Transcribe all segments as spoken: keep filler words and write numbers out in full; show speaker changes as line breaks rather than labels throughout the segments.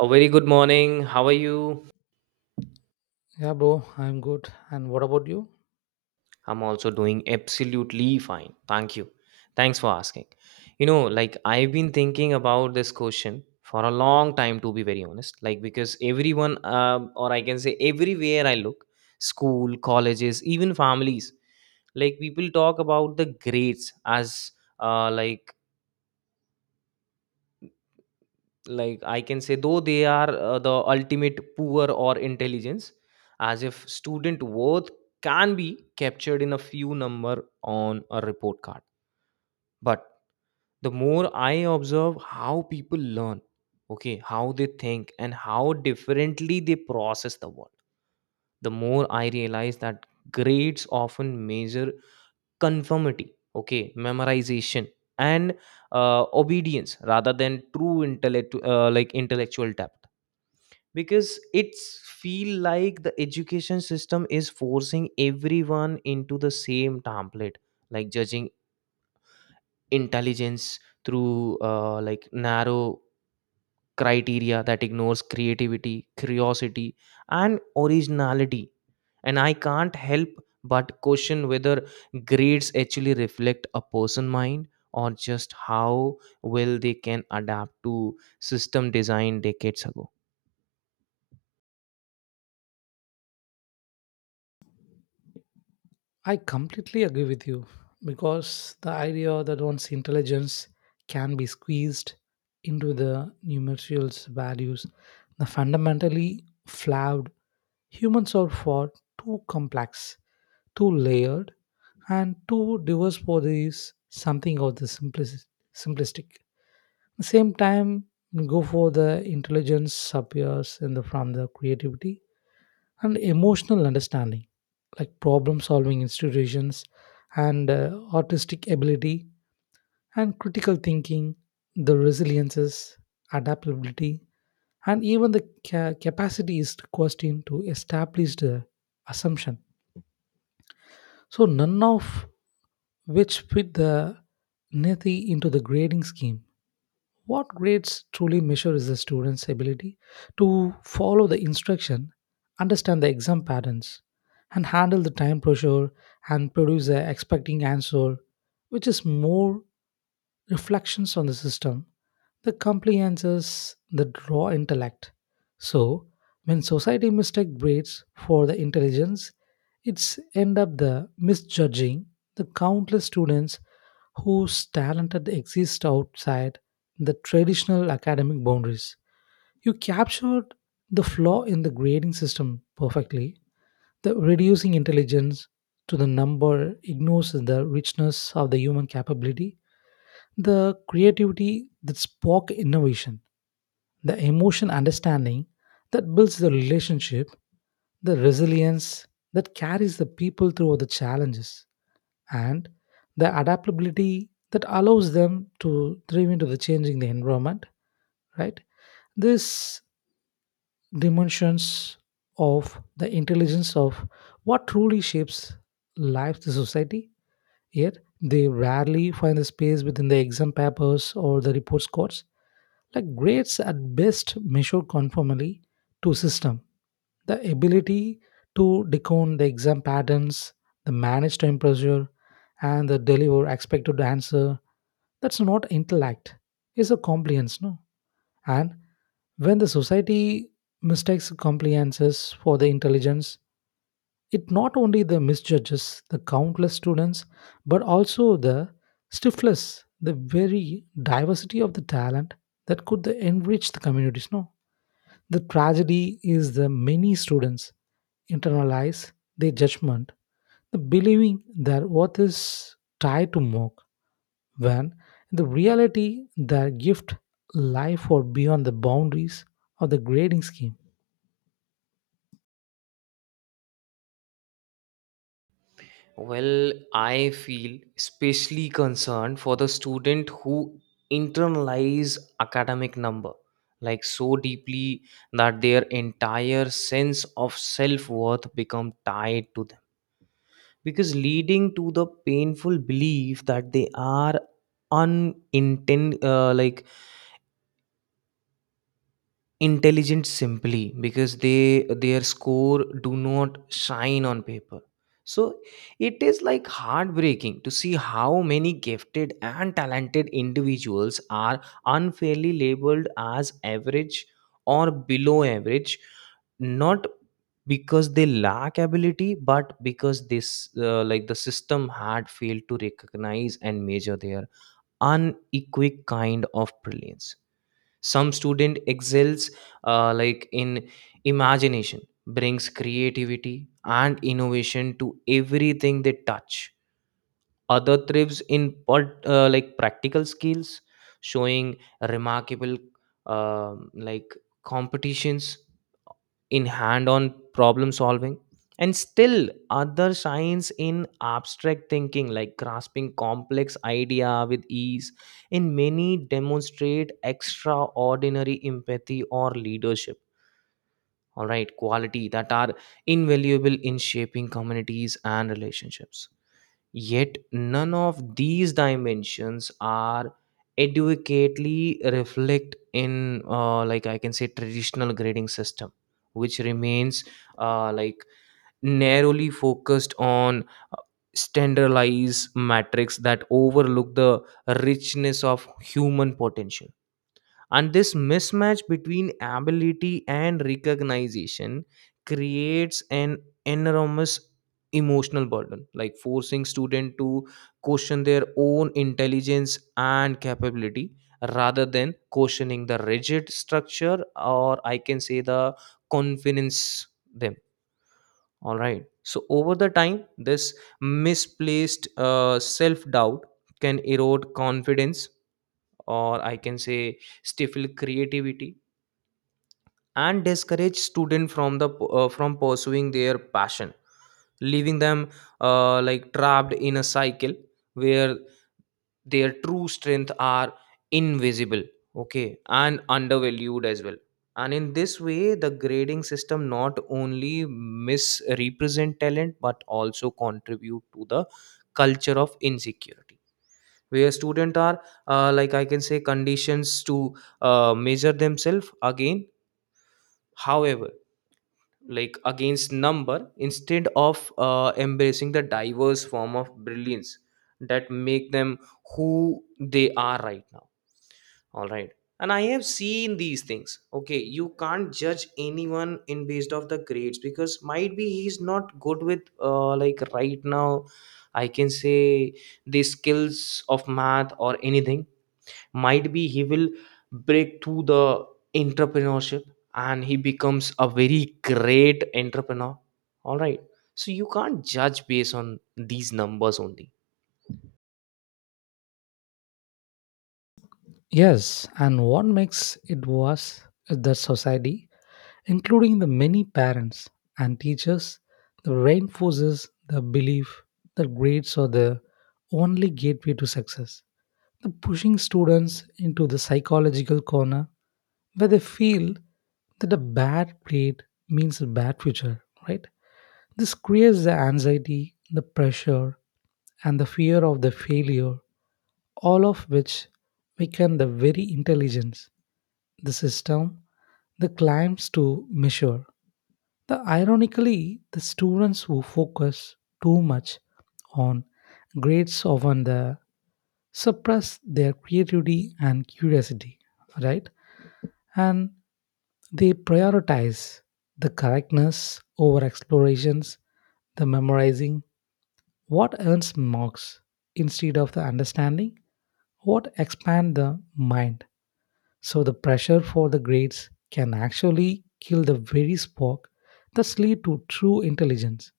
A very good morning. How are you?
Yeah, bro, I'm good. And what about you?
I'm also doing absolutely fine. Thank you. Thanks for asking. You know, like I've been thinking about this question for a long time, to be very honest. Like, because everyone, um, or I can say, everywhere I look, school, colleges, even families, like people talk about the grades as uh, like like I can say, though they are uh, the ultimate poor or intelligence, as if student worth can be captured in a few number on a report card. But the more I observe how people learn, okay, how they think and how differently they process the world, the more I realize that grades often measure conformity, okay, memorization, and uh, obedience rather than true intellect, uh, like intellectual depth. Because it's feel like the education system is forcing everyone into the same template, like judging intelligence through uh, like narrow criteria that ignores creativity, curiosity, and originality. And I can't help but question whether grades actually reflect a person mind, or just how well they can adapt to system design decades ago.
I completely agree with you, because the idea that one's intelligence can be squeezed into the numerical values, the fundamentally flawed humans are far too complex, too layered, and too diverse for this something of the simplis- simplistic. At the same time, go for the intelligence appears in the from the creativity and emotional understanding, like problem solving institutions and uh, artistic ability and critical thinking, the resiliences, adaptability, and even the ca- capacity is questioned to establish the assumption, so none of which fit the Nethi into the grading scheme. What grades truly measure is the student's ability to follow the instruction, understand the exam patterns, and handle the time pressure and produce the expecting answer, which is more reflections on the system, the compliances, the raw intellect. So, when society mistake grades for the intelligence, it's end up the misjudging the countless students whose talented exist outside the traditional academic boundaries. You captured the flaw in the grading system perfectly. The reducing intelligence to the number ignores the richness of the human capability, the creativity that spark innovation, the emotion understanding that builds the relationship, the resilience that carries the people through the challenges, and the adaptability that allows them to thrive into the changing the environment, right? These dimensions of the intelligence of what truly shapes life the society, yet they rarely find the space within the exam papers or the report cards. Like, grades at best measure conformity to system, the ability to decode the exam patterns, the manage time pressure, and the deliver expected answer. That's not intellect. It's a compliance, no? And when the society mistakes compliances for the intelligence, it not only the misjudges, the countless students, but also the stiflers, the very diversity of the talent that could enrich the communities. No, the tragedy is the many students internalize their judgment, the believing their worth is tied to mock, when in the reality their gift lie far beyond the boundaries of the grading scheme.
Well, I feel especially concerned for the student who internalize academic number like so deeply that their entire sense of self-worth become tied to them, because leading to the painful belief that they are uninten uh, like intelligent simply because they their score do not shine on paper. So it is like heartbreaking to see how many gifted and talented individuals are unfairly labeled as average or below average, not because they lack ability but because this uh, like the system had failed to recognize and measure their unequivocal kind of brilliance. Some student excels uh, like in imagination, brings creativity and innovation to everything they touch. Other thrives in part, uh, like practical skills, showing remarkable um like competitions in hand-on problem solving, and still other shines in abstract thinking, like grasping complex idea with ease. And many demonstrate extraordinary empathy or leadership, all right, quality that are invaluable in shaping communities and relationships. Yet none of these dimensions are adequately reflect in uh, like I can say, traditional grading system, which remains uh, like narrowly focused on uh, standardized metrics that overlook the richness of human potential. And this mismatch between ability and recognition creates an enormous emotional burden, like forcing student to question their own intelligence and capability rather than questioning the rigid structure, or I can say the confidence them. All right, so over the time this misplaced uh, self doubt can erode confidence, or I can say stifle creativity and discourage students from the uh, from pursuing their passion, leaving them uh, like trapped in a cycle where their true strength are invisible, okay, and undervalued as well. And in this way the grading system not only misrepresent talent but also contribute to the culture of insecurity, where students are uh, like I can say, conditions to uh, measure themselves again, however, like, against number instead of uh, embracing the diverse form of brilliance that make them who they are right now. All right, and I have seen these things, okay, you can't judge anyone in based off the grades, because might be he's not good with uh, like right now, I can say, the skills of math or anything. Might be he will break through the entrepreneurship and he becomes a very great entrepreneur. All right, so you can't judge based on these numbers only.
Yes, and what makes it worse is that society, including the many parents and teachers, that reinforces the belief that grades are the only gateway to success. The pushing students into the psychological corner where they feel that a bad grade means a bad future, right? This creates the anxiety, the pressure, and the fear of the failure, all of which weaken the very intelligence the system the climbs to measure. The ironically, the students who focus too much on grades often the suppress their creativity and curiosity, right? And they prioritize the correctness over explorations, the memorizing, what earns marks instead of the understanding, what expand the mind. So the pressure for the grades can actually kill the very spark that lead to true intelligence.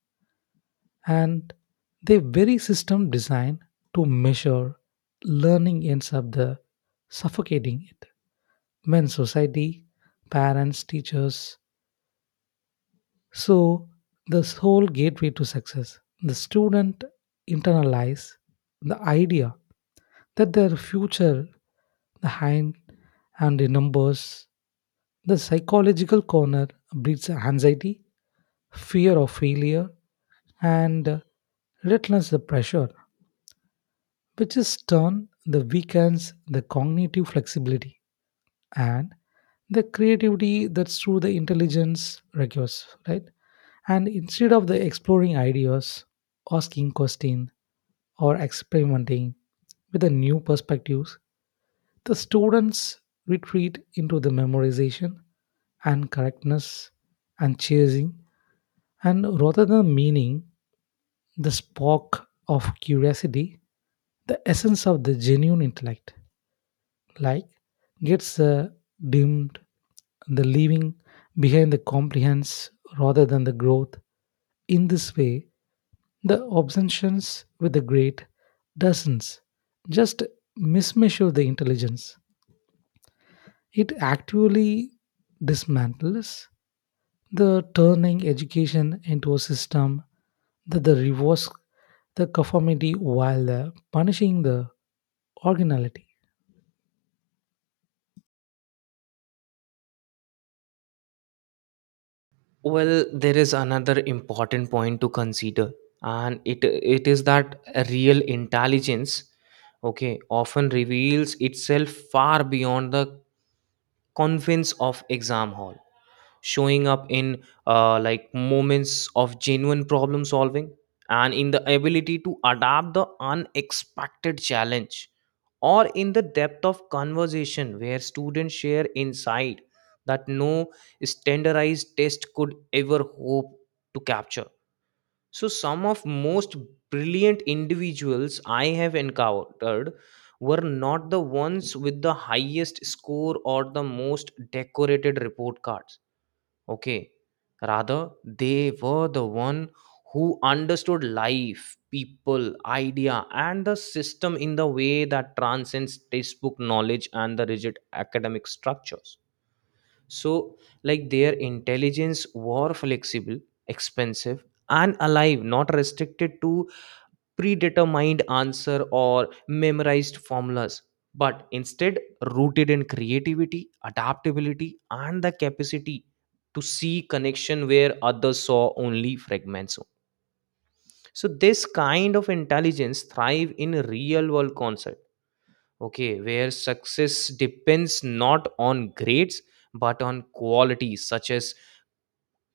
And the very system designed to measure learning ends up the suffocating it. When society, parents, teachers, so this whole gateway to success, the student internalize the idea that their future, the hind, and the numbers, the psychological corner, breeds anxiety, fear of failure, and uh, relentless the pressure, which is turn the weekends the cognitive flexibility and the creativity that's through the intelligence requires, right? And instead of the exploring ideas, asking question, or experimenting with the new perspectives, the students retreat into the memorization and correctness and chasing and rather than meaning, the spark of curiosity, the essence of the genuine intellect, like, gets uh, dimmed, the leaving behind the compliance rather than the growth. In this way, the obsessions with the great doesn't just mismeasure the intelligence, it actually dismantles, the turning education into a system that the rewards the conformity while uh, punishing the originality.
Well, there is another important point to consider, and it it is that real intelligence, okay, often reveals itself far beyond the convince of exam hall, showing up in uh, like moments of genuine problem solving, and in the ability to adapt the unexpected challenge, or in the depth of conversation where students share insight that no standardized test could ever hope to capture. So, some of most brilliant individuals I have encountered were not the ones with the highest score or the most decorated report cards. Okay. Rather, they were the one who understood life, people, idea, and the system in the way that transcends textbook knowledge and the rigid academic structures. So, like their intelligence were flexible, expensive, and alive, not restricted to predetermined answer or memorized formulas, but instead rooted in creativity, adaptability, and the capacity to see connection where others saw only fragments. So this kind of intelligence thrive in real world concept. Okay, where success depends not on grades but on qualities such as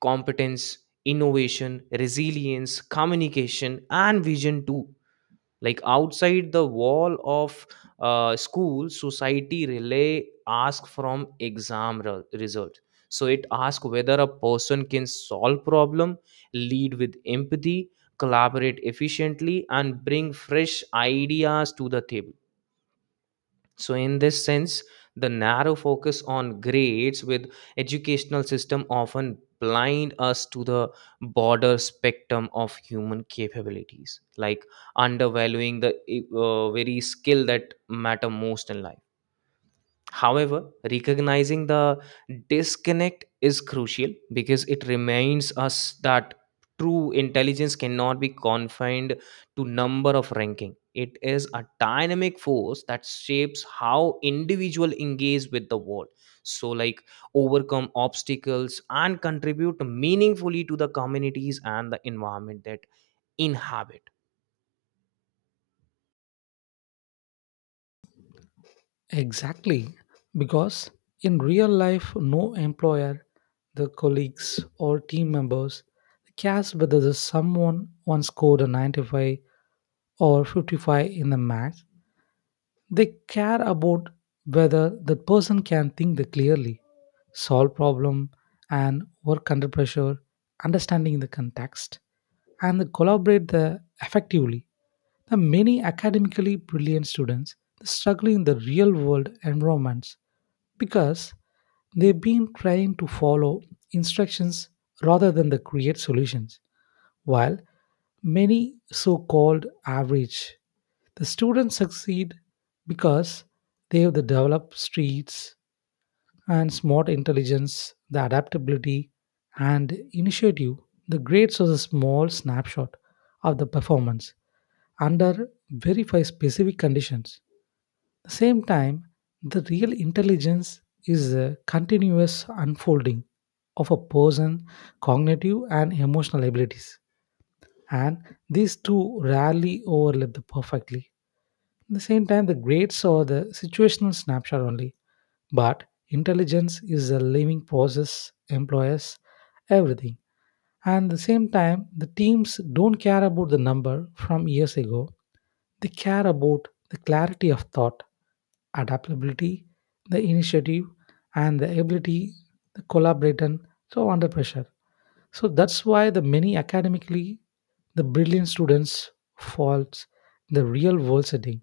competence, innovation, resilience, communication, and vision too. Like outside the wall of uh, school, society relay ask from exam re- result. So it asks whether a person can solve problem, lead with empathy, collaborate efficiently, and bring fresh ideas to the table. So in this sense, the narrow focus on grades with educational system often blind us to the broader spectrum of human capabilities, like undervaluing the eh, uh, very skill that matter most in life. However, recognizing the disconnect is crucial because it reminds us that true intelligence cannot be confined to number of ranking. It is a dynamic force that shapes how individual engage with the world. So, like, overcome obstacles and contribute meaningfully to the communities and the environment that inhabit.
Exactly, because in real life, no employer, the colleagues or team members cares whether the someone once scored a ninety-five or fifty-five in the math. They care about whether the person can think the clearly, solve problem, and work under pressure, understanding the context, and they collaborate the effectively. The many academically brilliant students struggle in the real world environments because they've been trying to follow instructions rather than the create solutions. While many so called average, the students succeed because they have the developed streets and smart intelligence, the adaptability and initiative. The grades are a small snapshot of the performance under very five specific conditions the same time, the real intelligence is a continuous unfolding of a person's cognitive and emotional abilities. And these two rarely overlap the perfectly. At the same time, the grades are the situational snapshot only. But intelligence is a living process, employs everything. And at the same time, the teams don't care about the number from years ago. They care about the clarity of thought, adaptability, the initiative, and the ability to collaborate and throw under pressure. So that's why the many academically the brilliant students falls in the real world setting.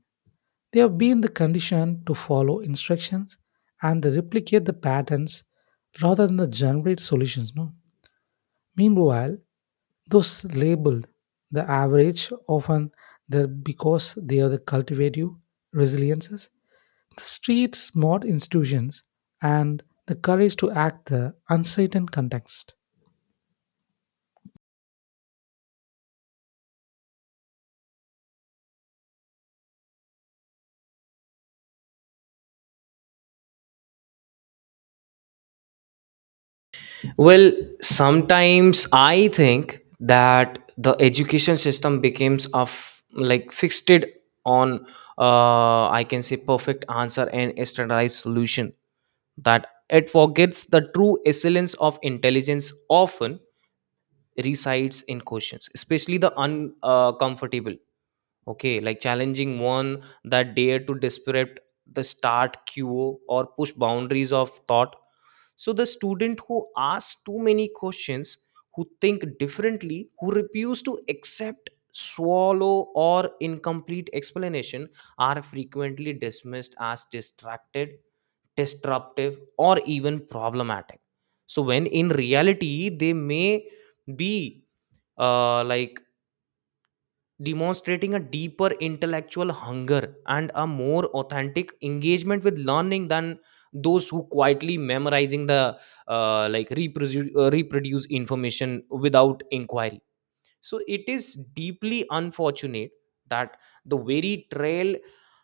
They have been the condition to follow instructions and they replicate the patterns rather than the generate solutions. No. Meanwhile, those labeled the average often they're because they are the cultivative resiliences, the street smart institutions, and the courage to act the uncertain context.
Well, sometimes I think that the education system becomes of like fixed on uh, I can say perfect answer and a standardized solution, that it forgets the true excellence of intelligence often resides in questions, especially the uncomfortable. Okay, like challenging one that dare to disrupt the start queue or push boundaries of thought. So the student who asks too many questions, who think differently, who refuse to accept, swallow, or incomplete explanation are frequently dismissed as distracted, disruptive, or even problematic. So when in reality they may be uh, like demonstrating a deeper intellectual hunger and a more authentic engagement with learning than those who quietly memorizing the uh, like reproduce, uh, reproduce information without inquiry. So it is deeply unfortunate that the very trail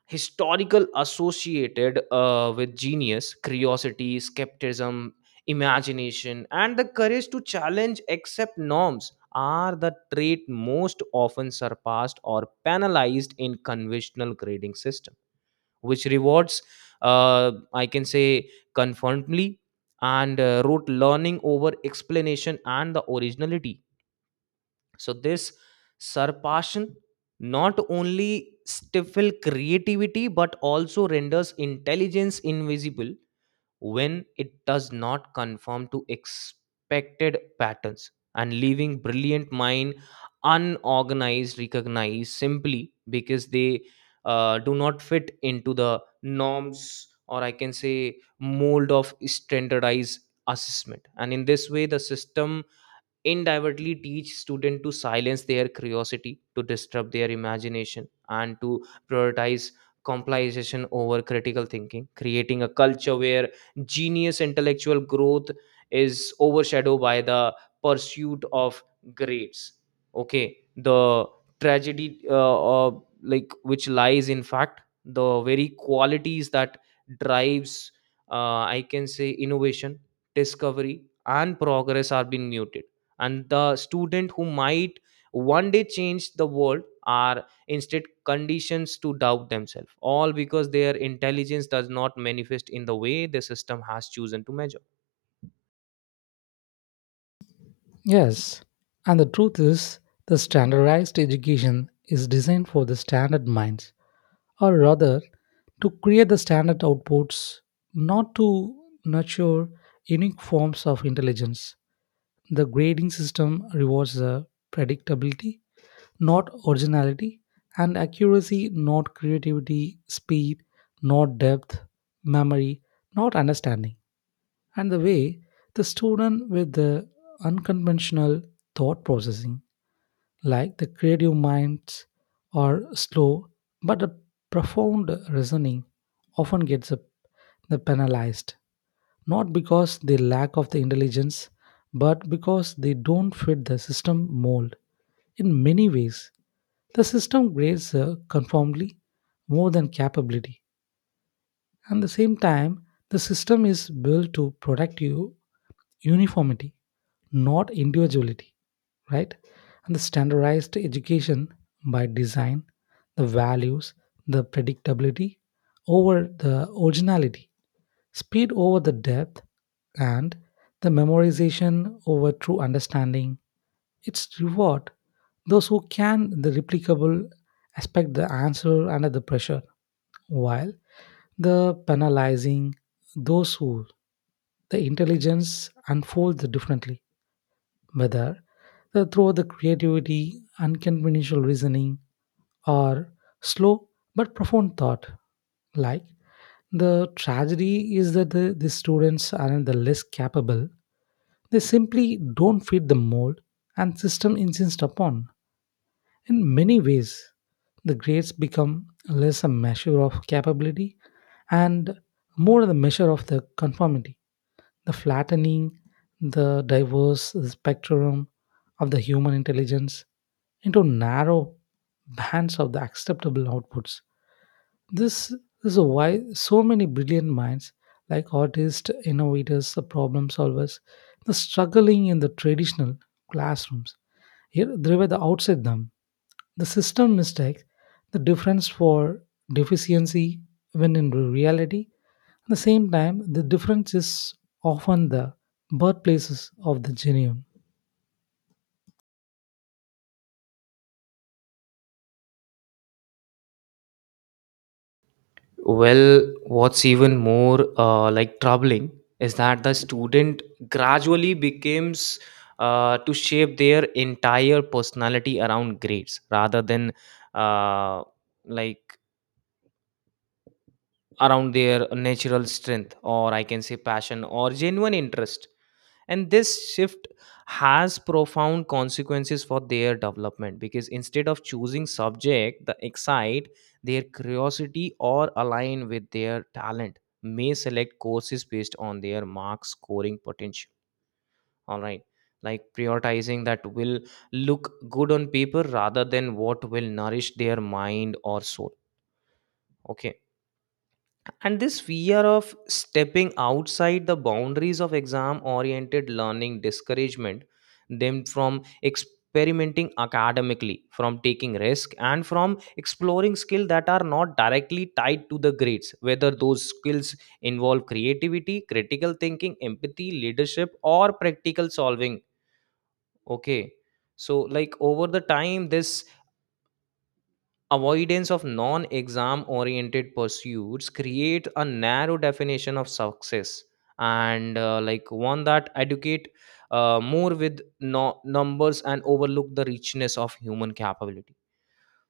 historical associated uh, with genius, curiosity, skepticism, imagination, and the courage to challenge accept norms are the trait most often surpassed or penalized in conventional grading system, which rewards, uh, I can say, conformity and uh, rote learning over explanation and the originality. So this surpassion not only stifle creativity but also renders intelligence invisible when it does not conform to expected patterns, and leaving brilliant mind unorganized recognized simply because they uh, do not fit into the norms, or I can say mold of standardized assessment. And in this way the system indirectly teach students to silence their curiosity, to disturb their imagination, and to prioritize compilation over critical thinking, creating a culture where genius intellectual growth is overshadowed by the pursuit of grades. Okay, the tragedy uh, uh, like which lies in fact the very qualities that drives uh, I can say, innovation, discovery, and progress are being muted, and the student who might one day change the world are instead conditions to doubt themselves, all because their intelligence does not manifest in the way the system has chosen to measure.
Yes, and the truth is, the standardized education is designed for the standard minds, or rather, to create the standard outputs, not to nurture unique forms of intelligence. The grading system rewards the predictability, not originality, and accuracy, not creativity, speed, not depth, memory, not understanding, and the way the student with the unconventional thought processing, like the creative minds, are slow but the profound reasoning often gets uh, the penalized, not because they lack of the intelligence but because they don't fit the system mold. In many ways, the system grades uh, conformably more than capability, and the same time the system is built to protect you uniformity, not individuality, right? And the standardized education, by design, the values the predictability over the originality. Speed over the depth and the memorization over true understanding. It's reward those who can the replicable expect the answer under the pressure, while the penalizing those who the intelligence unfolds differently, whether the, through the creativity, unconventional reasoning, or slow but profound thought, like, the tragedy is that the, the students aren't the less capable. They simply don't fit the mold and system insists upon. In many ways, the grades become less a measure of capability and more the measure of the conformity, the flattening, the diverse spectrum of the human intelligence into narrow bands of the acceptable outputs. This is why so many brilliant minds, like artists, innovators, the problem solvers, the struggling in the traditional classrooms. Here, they were the outside them. The system mistakes the difference for deficiency, when in reality, at the same time, the difference is often the birthplaces of the genius.
Well, what's even more uh, like troubling is that the student gradually becomes uh, to shape their entire personality around grades rather than uh, like around their natural strength, or I can say passion or genuine interest. And this shift has profound consequences for their development, because instead of choosing subject that excite their curiosity or align with their talent, may select courses based on their mark scoring potential. All right, like prioritizing that will look good on paper rather than what will nourish their mind or soul. Okay, and this fear of stepping outside the boundaries of exam oriented learning discouragement them from experimenting academically, from taking risk and from exploring skills that are not directly tied to the grades, whether those skills involve creativity, critical thinking, empathy, leadership, or practical solving. Okay. So like over the time this avoidance of non-exam oriented pursuits create a narrow definition of success, and uh, like one that educate uh, more with no- numbers and overlook the richness of human capability.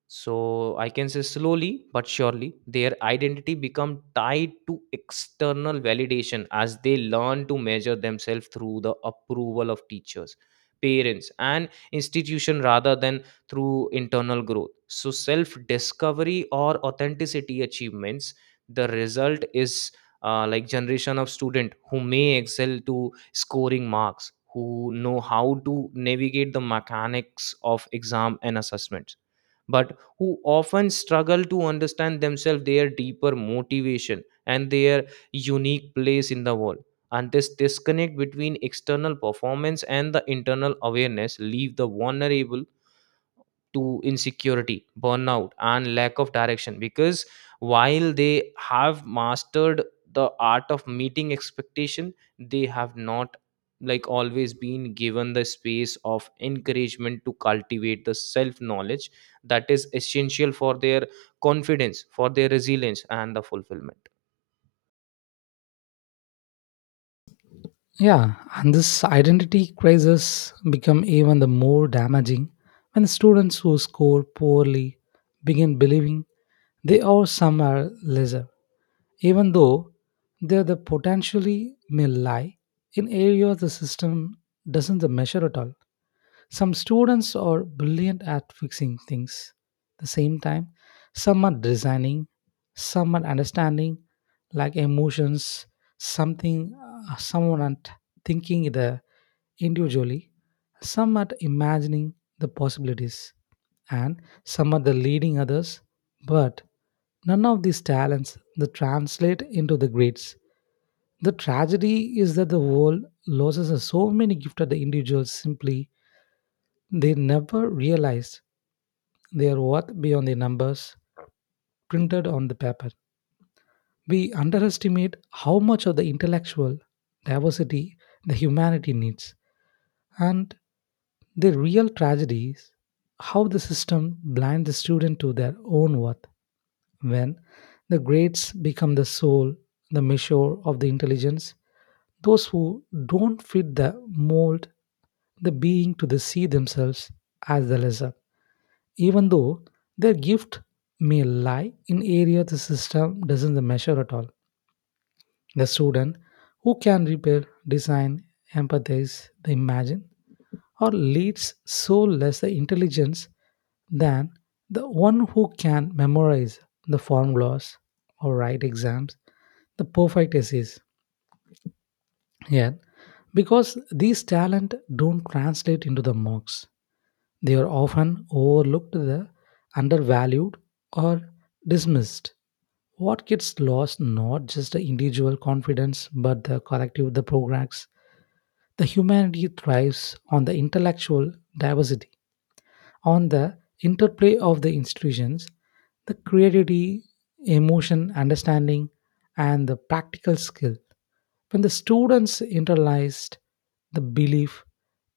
So I can say slowly but surely their identity become tied to external validation, as they learn to measure themselves through the approval of teachers, parents, and institution rather than through internal growth, so self discovery or authenticity achievements. The result is uh, like generation of student who may excel to scoring marks, who know how to navigate the mechanics of exam and assessments, but who often struggle to understand themselves, their deeper motivation, and their unique place in the world. And this disconnect between external performance and the internal awareness leave the vulnerable to insecurity, burnout, and lack of direction. Because while they have mastered the art of meeting expectation, they have not like always been given the space of encouragement to cultivate the self knowledge that is essential for their confidence, for their resilience and the fulfillment.
Yeah, and this identity crisis become even the more damaging when students who score poorly begin believing they are somewhere lesser, even though they are the potentially may lie in areas the system doesn't measure at all. Some students are brilliant at fixing things. At the same time, some are designing, some are understanding, like emotions, something, uh, someone and thinking the individually, some at imagining the possibilities, and some at the leading others. But none of these talents that translate into the grades. The tragedy is that the world loses so many gifted individuals simply they never realized their worth beyond the numbers printed on the paper. We underestimate how much of the intellectual diversity the humanity needs. And the real tragedy is how the system blinds the student to their own worth when the grades become the soul, the measure of the intelligence. Those who don't fit the mold, the being to the see themselves as the lesser, even though their gift may lie in area the system doesn't measure at all. The student who can repair, design, empathize, the imagine, or leads so less the intelligence than the one who can memorize the formulas or write exams, the perfect essays. Yet, because these talent don't translate into the marks, they are often overlooked, the undervalued, or dismissed. What gets lost not just the individual confidence but the collective the progress. The humanity thrives on the intellectual diversity, on the interplay of the institutions, the creativity, emotion, understanding, and the practical skill. When the students internalized the belief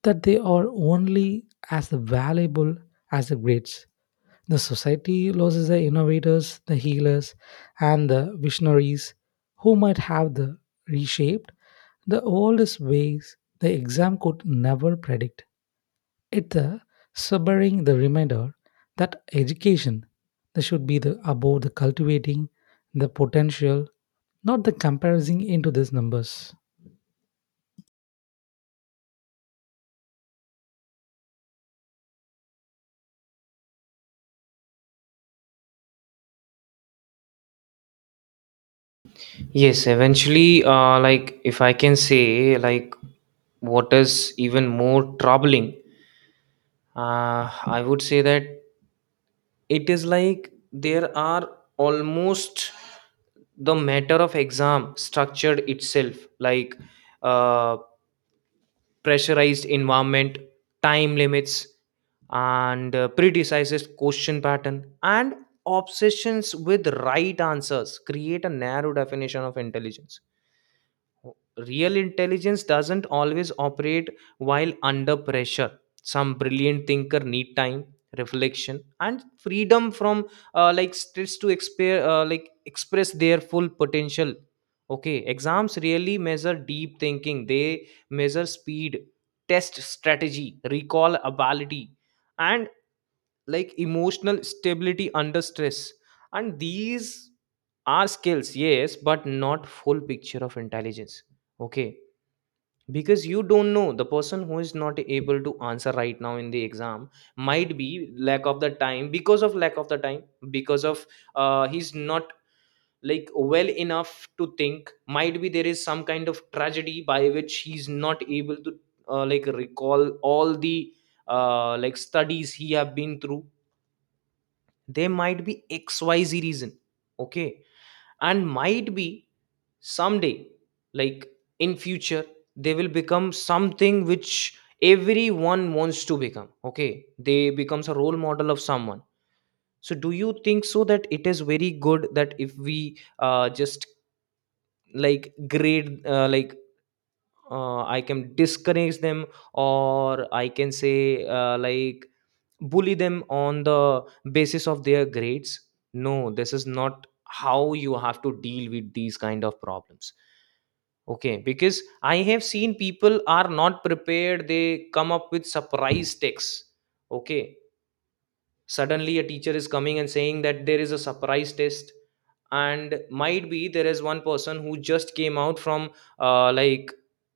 that they are only as valuable as the grades, the society loses the innovators, the healers, and the visionaries who might have the reshaped the oldest ways the exam could never predict. It's a sobering the reminder that education that should be the about the cultivating the potential, not the comparison into these numbers.
Yes, eventually, uh, like if I can say like, what is even more troubling, uh, I would say that it is like there are almost the matter of exam structured itself like uh, pressurized environment, time limits, and uh, predecises question pattern and obsessions with right answers create a narrow definition of intelligence. Real intelligence doesn't always operate while under pressure. Some brilliant thinker need time, reflection, and freedom from uh, like stress to exp- uh, like express their full potential. Okay, exams really measure deep thinking. They measure speed, test strategy, recall ability, and like emotional stability under stress. And these are skills, yes, but not full picture of intelligence. Okay, because you don't know, the person who is not able to answer right now in the exam might be lack of the time, because of lack of the time, because of uh, he's not like well enough to think, might be there is some kind of tragedy by which he's not able to uh, like recall all the uh, like studies he have been through. There might be xyz reason. Okay, and might be someday, like in future, they will become something which everyone wants to become, okay, they becomes a role model of someone. So do you think so that it is very good that if we uh, just like grade uh, like uh, I can discourage them, or I can say uh, like bully them on the basis of their grades? No, this is not how you have to deal with these kind of problems. Okay, because I have seen people are not prepared. They come up with surprise texts. Okay, suddenly a teacher is coming and saying that there is a surprise test, and might be there is one person who just came out from uh, like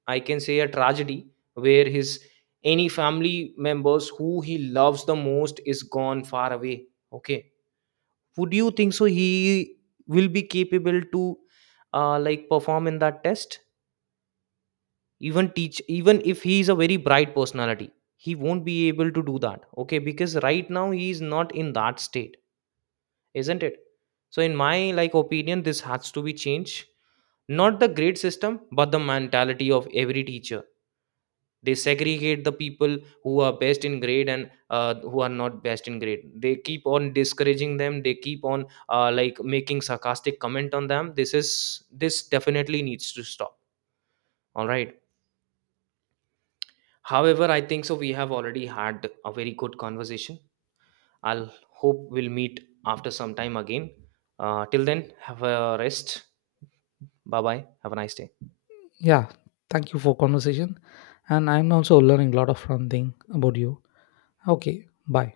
I can say a tragedy where his any family members who he loves the most is gone far away. Okay, would you think so he will be capable to uh, like perform in that test? Even teach even if he is a very bright personality, he won't be able to do that, okay, because right now he is not in that state, isn't it? So in my like opinion, this has to be changed, not the grade system but the mentality of every teacher. They segregate the people who are best in grade and uh, who are not best in grade, they keep on discouraging them, they keep on uh, like making sarcastic comment on them. This is, this definitely needs to stop. All right, however, I think so we have already had a very good conversation. I'll hope we'll meet after some time again. Uh, till then, have a rest. Bye bye. Have a nice day.
Yeah, thank you for conversation, and I'm also learning a lot of fun thing about you. Okay, bye.